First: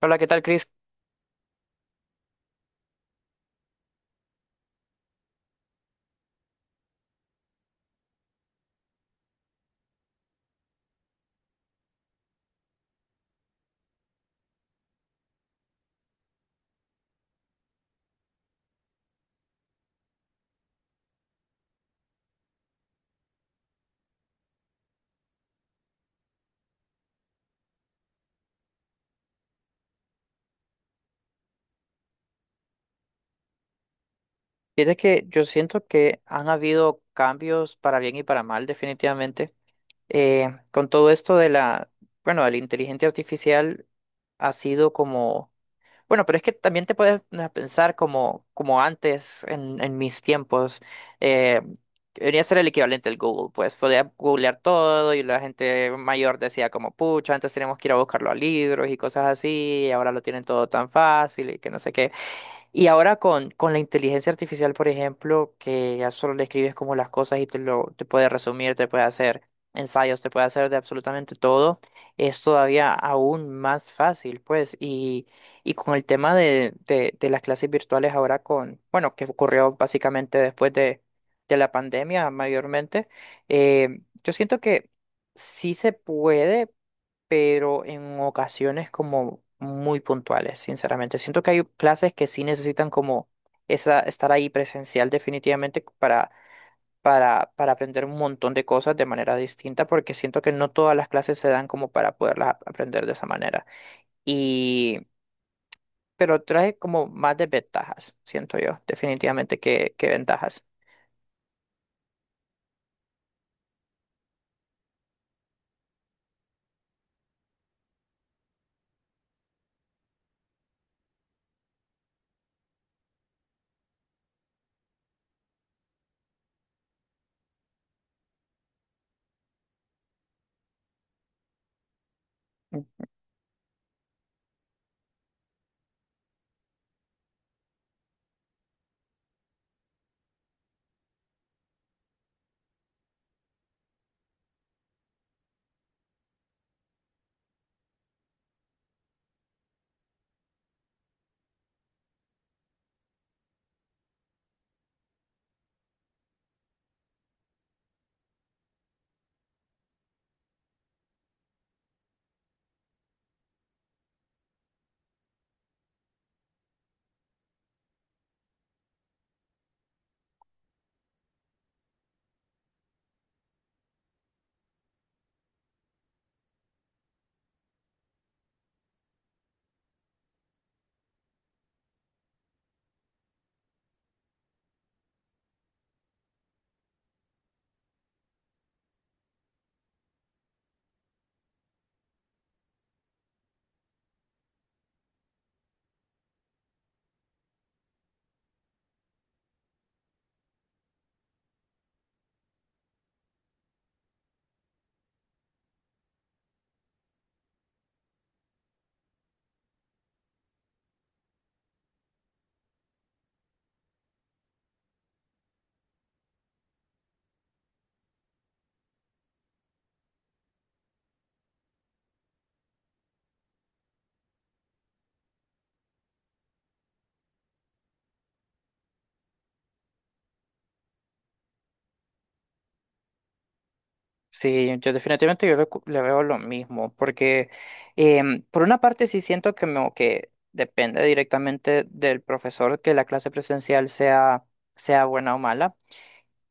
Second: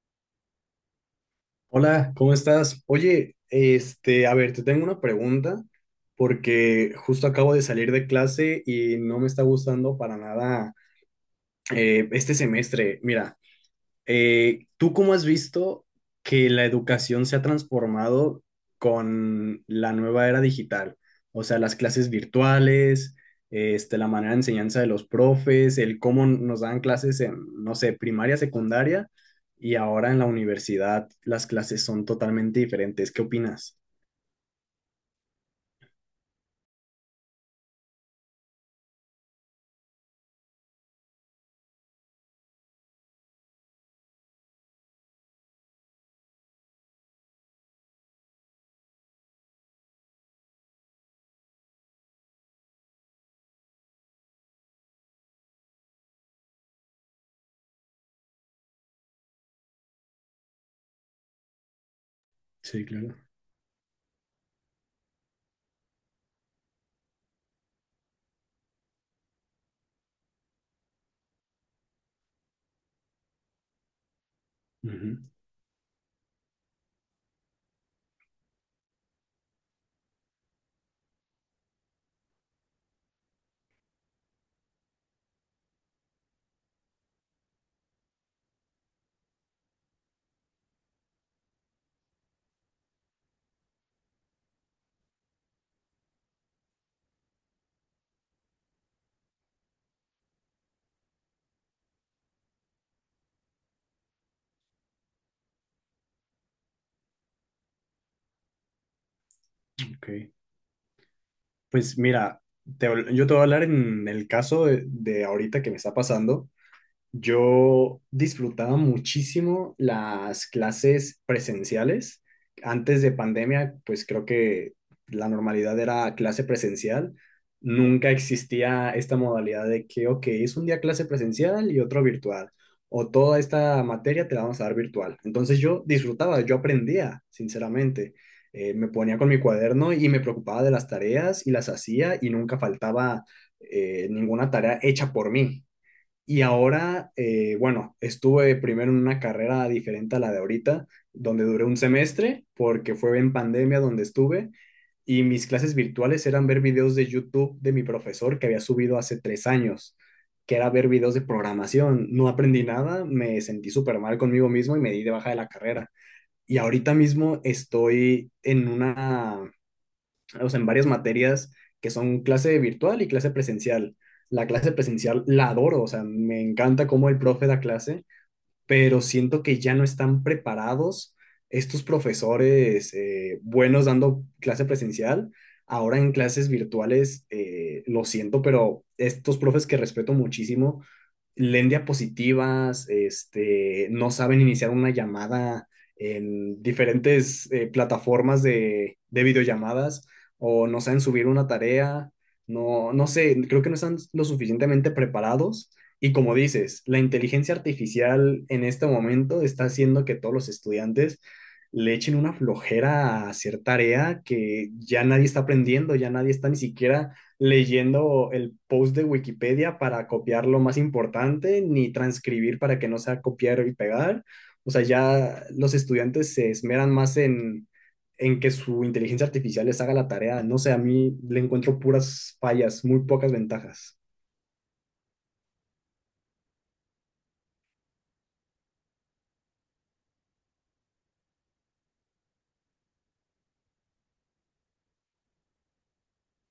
Hola, ¿qué tal, Chris? Hola, ¿cómo estás? Oye, a ver, te tengo una pregunta porque justo acabo de salir de clase y no me está gustando para nada este semestre. Mira, ¿tú cómo has visto que la educación se ha transformado con la nueva era digital? O sea, las clases virtuales, la manera de enseñanza de los profes, el cómo nos dan clases en, no sé, primaria, secundaria, y ahora en la universidad las clases son totalmente diferentes. ¿Qué opinas? Fíjate que yo siento que han habido cambios para bien y para mal, definitivamente. Con todo esto de bueno, de la inteligencia artificial ha sido como, bueno, pero es que también te puedes pensar como, como antes, en mis tiempos, eh, venía a ser el equivalente al Google, pues podía googlear todo y la gente mayor decía como, pucha, antes teníamos que ir a buscarlo a libros y cosas así, y ahora lo tienen todo tan fácil y que no sé qué. Sí, Y ahora claro. Con la inteligencia artificial, por ejemplo, que ya solo le escribes como las cosas y te puede resumir, te puede hacer ensayos, te puede hacer de absolutamente todo, es todavía aún más fácil, pues. Ujú, Y con el tema de las clases virtuales ahora con, bueno, que ocurrió básicamente después de la pandemia mayormente. Yo siento que sí se puede, pero en ocasiones como muy puntuales, sinceramente. Siento que hay clases que sí necesitan como esa, estar ahí presencial definitivamente para aprender un montón de cosas de manera distinta, porque siento que no todas las clases se dan como para poderlas aprender de esa manera. Y, pero trae como más desventajas, siento yo, definitivamente que ok. ventajas. Pues mira, te- yo te voy a hablar en el caso de ahorita que me está pasando. Yo disfrutaba muchísimo las clases presenciales. Antes de pandemia, pues creo que la normalidad era clase presencial. Nunca existía esta modalidad de que, ok, es un día clase presencial y otro virtual. O toda esta materia te la vamos a dar virtual. Entonces yo disfrutaba, yo aprendía, sinceramente. Me ponía con mi cuaderno y me preocupaba de las tareas y las hacía y nunca faltaba ninguna tarea hecha por mí. Y ahora, bueno, estuve primero en una carrera diferente a la de ahorita, donde duré un semestre, porque fue en pandemia donde estuve, y mis clases virtuales eran ver videos de YouTube de mi profesor que había subido hace 3 años, que era ver videos de programación. No aprendí nada, me sentí súper mal conmigo mismo y me di de baja de la carrera. Y ahorita mismo estoy en una, o sea, en varias materias que son clase virtual y clase presencial. La clase presencial la adoro, o sea, me encanta cómo el profe da clase, pero siento que ya no están preparados estos profesores buenos dando clase presencial. Ahora en clases virtuales, lo siento, pero estos profes que respeto muchísimo leen diapositivas, no saben iniciar una llamada en diferentes plataformas de videollamadas o no saben subir una tarea, no, no sé, creo que no están lo suficientemente preparados. Y como dices, la inteligencia artificial en este momento está haciendo que todos los estudiantes le echen una flojera a hacer tarea que ya nadie está aprendiendo, ya nadie está ni siquiera leyendo el post de Wikipedia para copiar lo más importante, ni transcribir para que no sea copiar y pegar. O sea, ya los estudiantes se esmeran más en que su inteligencia artificial les haga la tarea. No sé, a mí le encuentro puras fallas, muy pocas ventajas. Sí, yo definitivamente yo le veo lo mismo, porque por una parte sí siento que depende directamente del profesor que la clase presencial sea buena o mala.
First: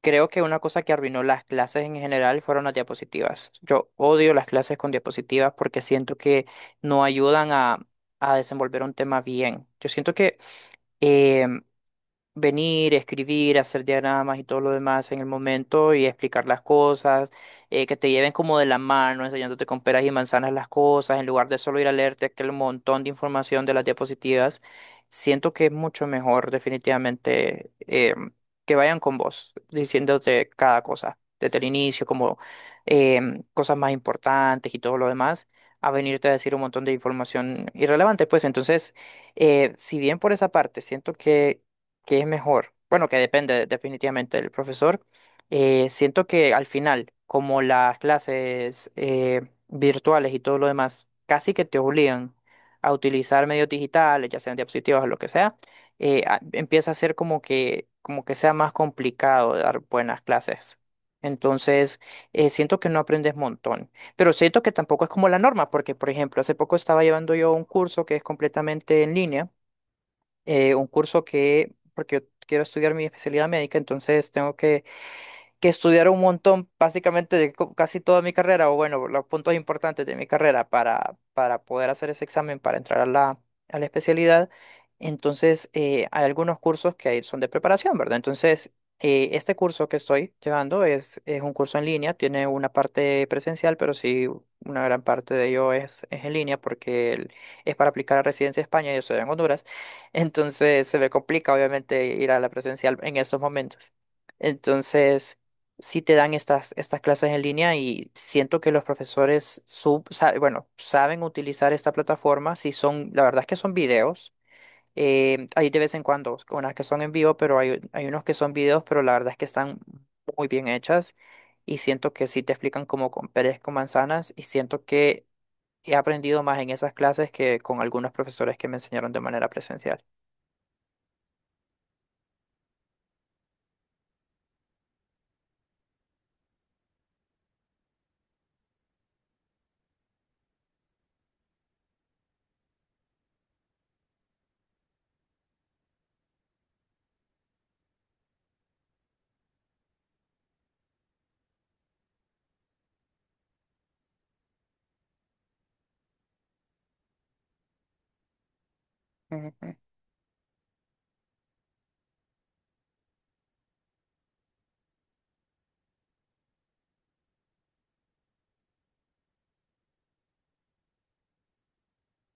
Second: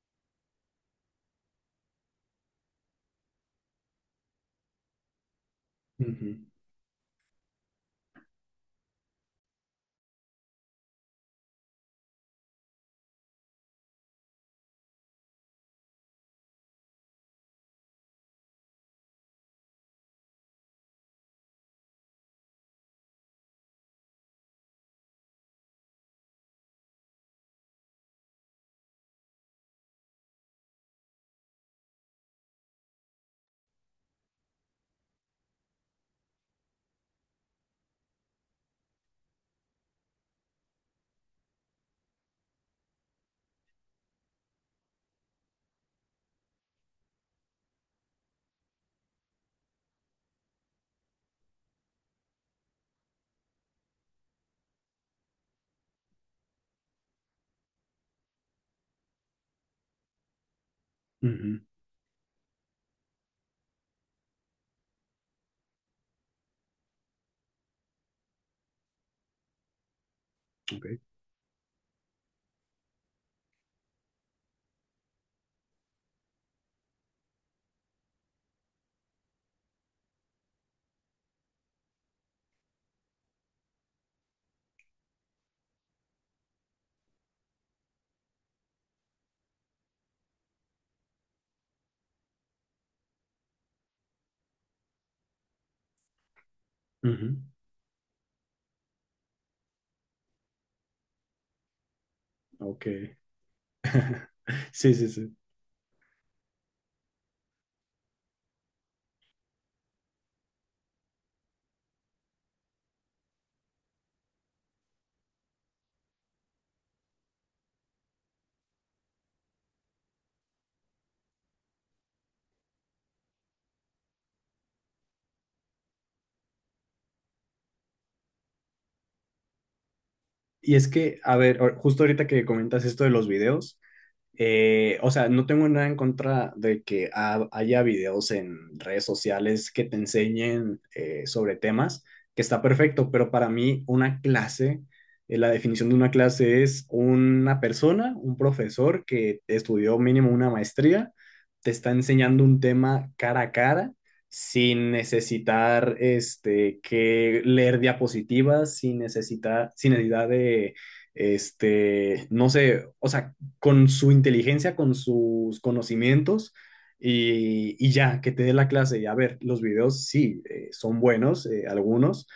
Creo que una cosa que arruinó las clases en general fueron las diapositivas. Yo odio las clases con diapositivas porque siento que Ujú, no ayudan a desenvolver un tema bien. Yo siento que em, venir, escribir, hacer diagramas y todo lo demás en el momento y explicar las cosas, que te lleven como de la mano, enseñándote con peras y manzanas las cosas, en lugar de solo ir a leerte aquel montón de información de las diapositivas, siento que es mucho mejor definitivamente que vayan con vos, diciéndote cada cosa, desde el inicio, como cosas más importantes y todo lo demás, a venirte a decir un montón de información irrelevante, pues entonces, si bien por esa parte siento que, ¿qué es mejor? Bueno, que depende definitivamente del profesor. Siento que al final, como las clases virtuales y todo lo demás, casi que te obligan a utilizar medios digitales, ya sean diapositivas o lo que sea, empieza a ser como que sea más complicado dar buenas clases. ujú, Entonces, siento que no aprendes montón, pero siento que tampoco es como la norma, porque, por ejemplo, hace poco estaba llevando yo un curso que es completamente en línea. Un ok, curso que, porque yo quiero estudiar mi especialidad médica, entonces tengo que estudiar un montón, básicamente de casi toda mi carrera, o bueno, los puntos importantes de mi carrera para poder hacer ese examen, para entrar a a la especialidad. Entonces, hay algunos cursos que ahí son de preparación, ¿verdad? Entonces, este curso que estoy llevando es un curso en línea, tiene una parte presencial, pero sí una gran parte de ello es en línea porque ujú, es para aplicar a residencia de España, yo soy en Honduras, entonces se me complica obviamente ir a la ok. presencial en estos momentos. Sí, sí, sí. Entonces, sí te dan estas clases en línea y siento que los profesores bueno, saben utilizar esta plataforma. Si son, la verdad es que son videos. Eh, hay de vez en cuando unas que son en vivo, pero hay unos que son videos, pero la verdad es que están muy bien hechas y siento que sí te explican como con peras con manzanas y siento que he aprendido más en esas clases que con algunos profesores que me enseñaron de manera presencial. Y es que, a ver, justo ahorita que comentas esto de los videos, o sea, no tengo nada en contra de que haya videos en redes sociales que te enseñen sobre temas, que está perfecto, pero para mí una clase, la definición de una clase es una persona, un profesor que estudió mínimo una maestría, te está enseñando un tema cara a cara, sin necesitar que leer diapositivas, sin necesitar, Ujú, sin necesidad de no sé, o sea, con su inteligencia, con sus conocimientos y ya, que te dé la clase. Y a ver, los videos sí, son buenos, algunos,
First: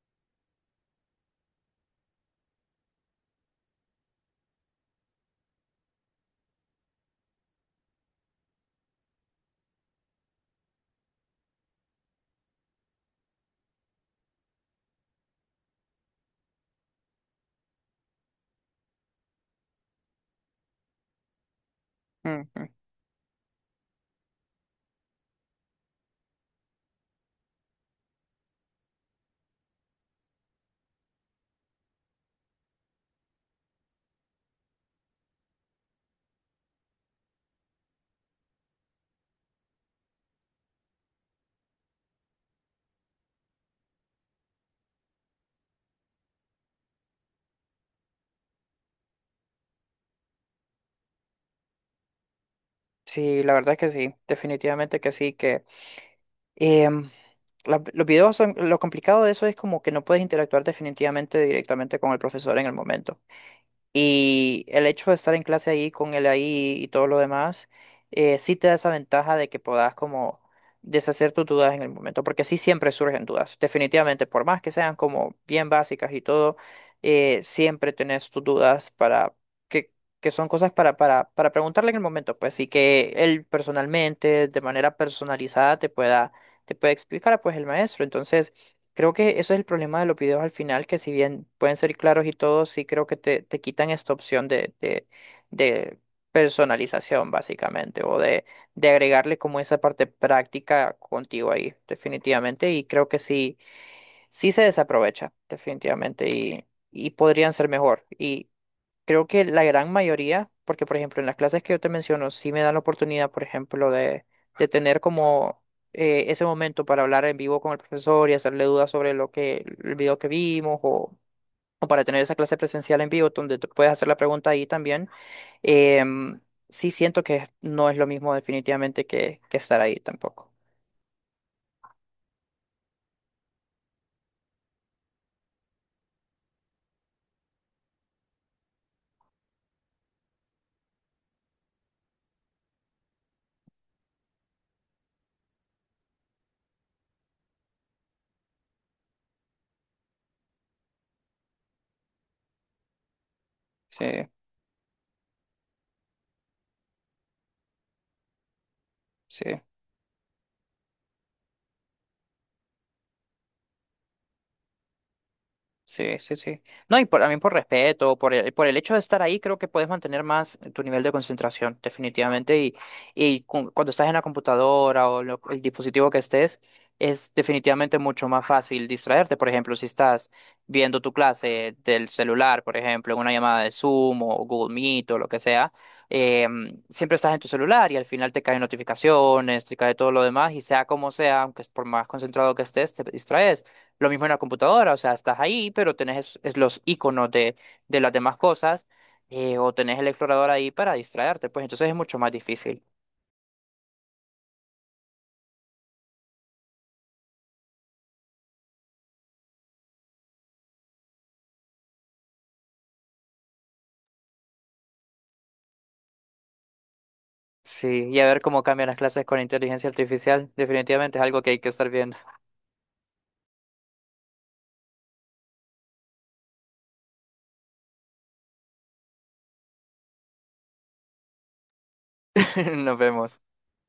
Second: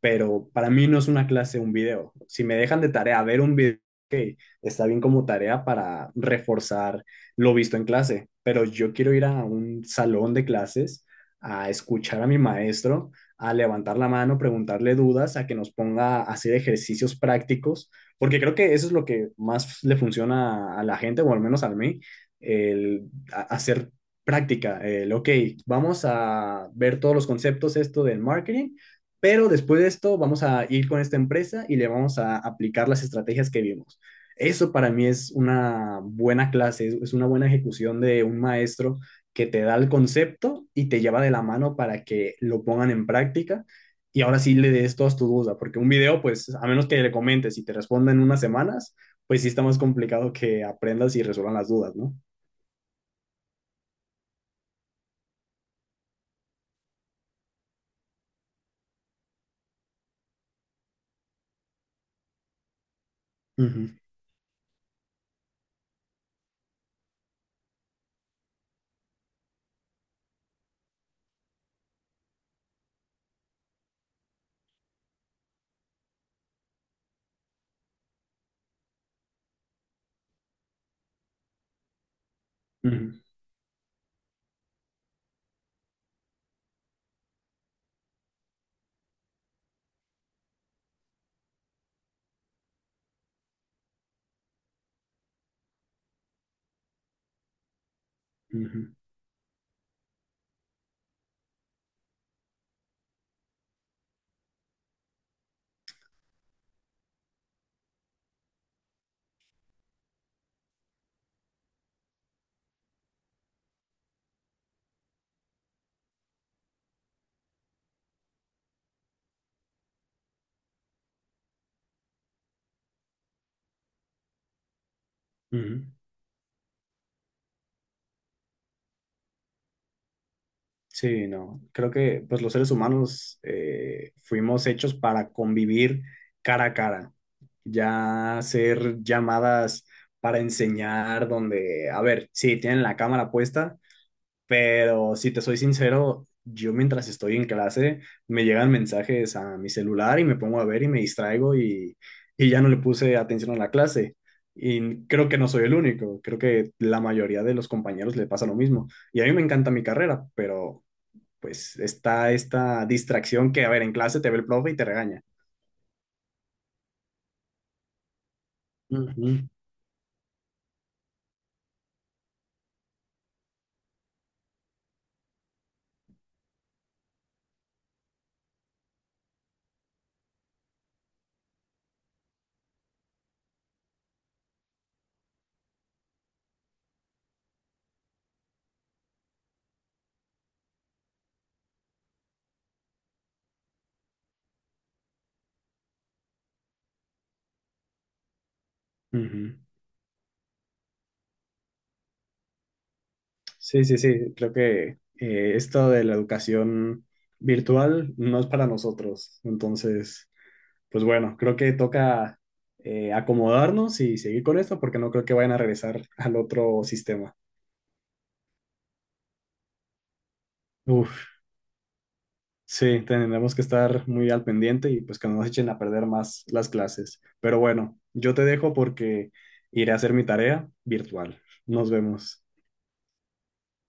pero para mí no es una clase un video. Si me dejan de tarea ver un video, ok, está bien como tarea para reforzar lo visto en clase, pero yo quiero ir a un salón de clases a escuchar a mi maestro, a levantar la mano, preguntarle dudas, a que nos ponga a hacer ejercicios prácticos, porque creo que eso es lo que más le funciona a la gente, o al menos a mí, ujú. el hacer práctica, el, ok, vamos a ver todos los conceptos, esto del marketing, pero después de esto vamos a ir con esta empresa y le vamos a aplicar las estrategias que vimos. Eso para mí es una buena clase, es una buena ejecución de un maestro que te da el concepto y te lleva de la mano para que lo pongan en práctica y ahora sí le des todas tus dudas, porque un video, pues a menos que le comentes y te responda en unas semanas, pues sí está más complicado que aprendas y resuelvan las dudas, ¿no? Sí, la verdad es que sí, definitivamente que sí, que... em, los videos son, lo complicado de eso es como que no puedes interactuar definitivamente directamente con el profesor en el momento. Ujú, Y el hecho de estar en clase ahí con él ahí y todo lo demás, sí te da esa ventaja de que puedas como deshacer tus dudas en el momento, porque sí siempre surgen dudas, definitivamente, por más que sean como bien básicas y todo, siempre tenés tus dudas para que, que son cosas para preguntarle en el momento, pues, y que ujú, él personalmente, de manera personalizada, te puede explicar, pues, el maestro. Entonces, creo que eso es el problema de los videos al final, que si bien pueden ser claros y todo, sí creo que te quitan esta opción de personalización, básicamente, o de ujú, agregarle como esa parte práctica contigo ahí, definitivamente. Y creo que sí, sí se desaprovecha, definitivamente, y podrían ser mejor. Creo que la gran mayoría, porque por ejemplo en las clases que yo te menciono, sí me dan la oportunidad, por ejemplo, de tener como ese momento para hablar en vivo con el profesor y hacerle dudas sobre lo que, el video que vimos o para tener esa clase presencial en vivo donde tú puedes hacer la pregunta ahí también. ujú. em, sí siento que no es lo mismo definitivamente que estar ahí tampoco. Sí, no. Creo que pues los seres humanos fuimos hechos para convivir cara a cara. Ya hacer llamadas para enseñar donde, a ver, sí, tienen la cámara puesta, pero si te soy sincero, yo mientras estoy en clase me llegan mensajes a mi celular y me pongo a ver y me distraigo y ya no le puse atención a la Sí, clase. Y creo que no soy el único, creo que la mayoría de los compañeros le pasa lo mismo. Y a mí me sí. encanta mi carrera, pero pues está esta distracción que, a ver, en clase te ve el profe y te regaña. Sí, sí, sí. No, y por, también por respeto, por el hecho de estar ahí, Ujú, creo que puedes mantener más tu nivel de concentración, definitivamente. Y cuando estás en la computadora o el dispositivo que estés, es definitivamente mucho más fácil distraerte. Por ejemplo, si estás viendo tu clase del celular, por ejemplo, en una llamada de Zoom o Google Meet o lo que sea, eh, siempre estás en tu celular y al final te caen notificaciones, te cae todo lo demás y sea como sea, aunque es por más concentrado que estés, te distraes. Lo mismo en la computadora, o sea, estás ahí, pero tenés es los iconos de las demás cosas, ujú. O tenés el explorador ahí para distraerte, pues entonces es mucho más difícil. Sí, sí, sí, creo que esto de la educación virtual no es para nosotros. Entonces, pues bueno, creo que toca acomodarnos y seguir con esto porque no creo que vayan a regresar al otro sistema. Sí, y a ver cómo cambian las clases con inteligencia artificial, definitivamente es Uf, algo que hay que estar viendo. sí, tendremos que estar muy al pendiente y pues que no nos echen a perder más las clases. Pero bueno, yo te dejo porque iré a hacer mi tarea virtual. Nos vemos. Nos vemos.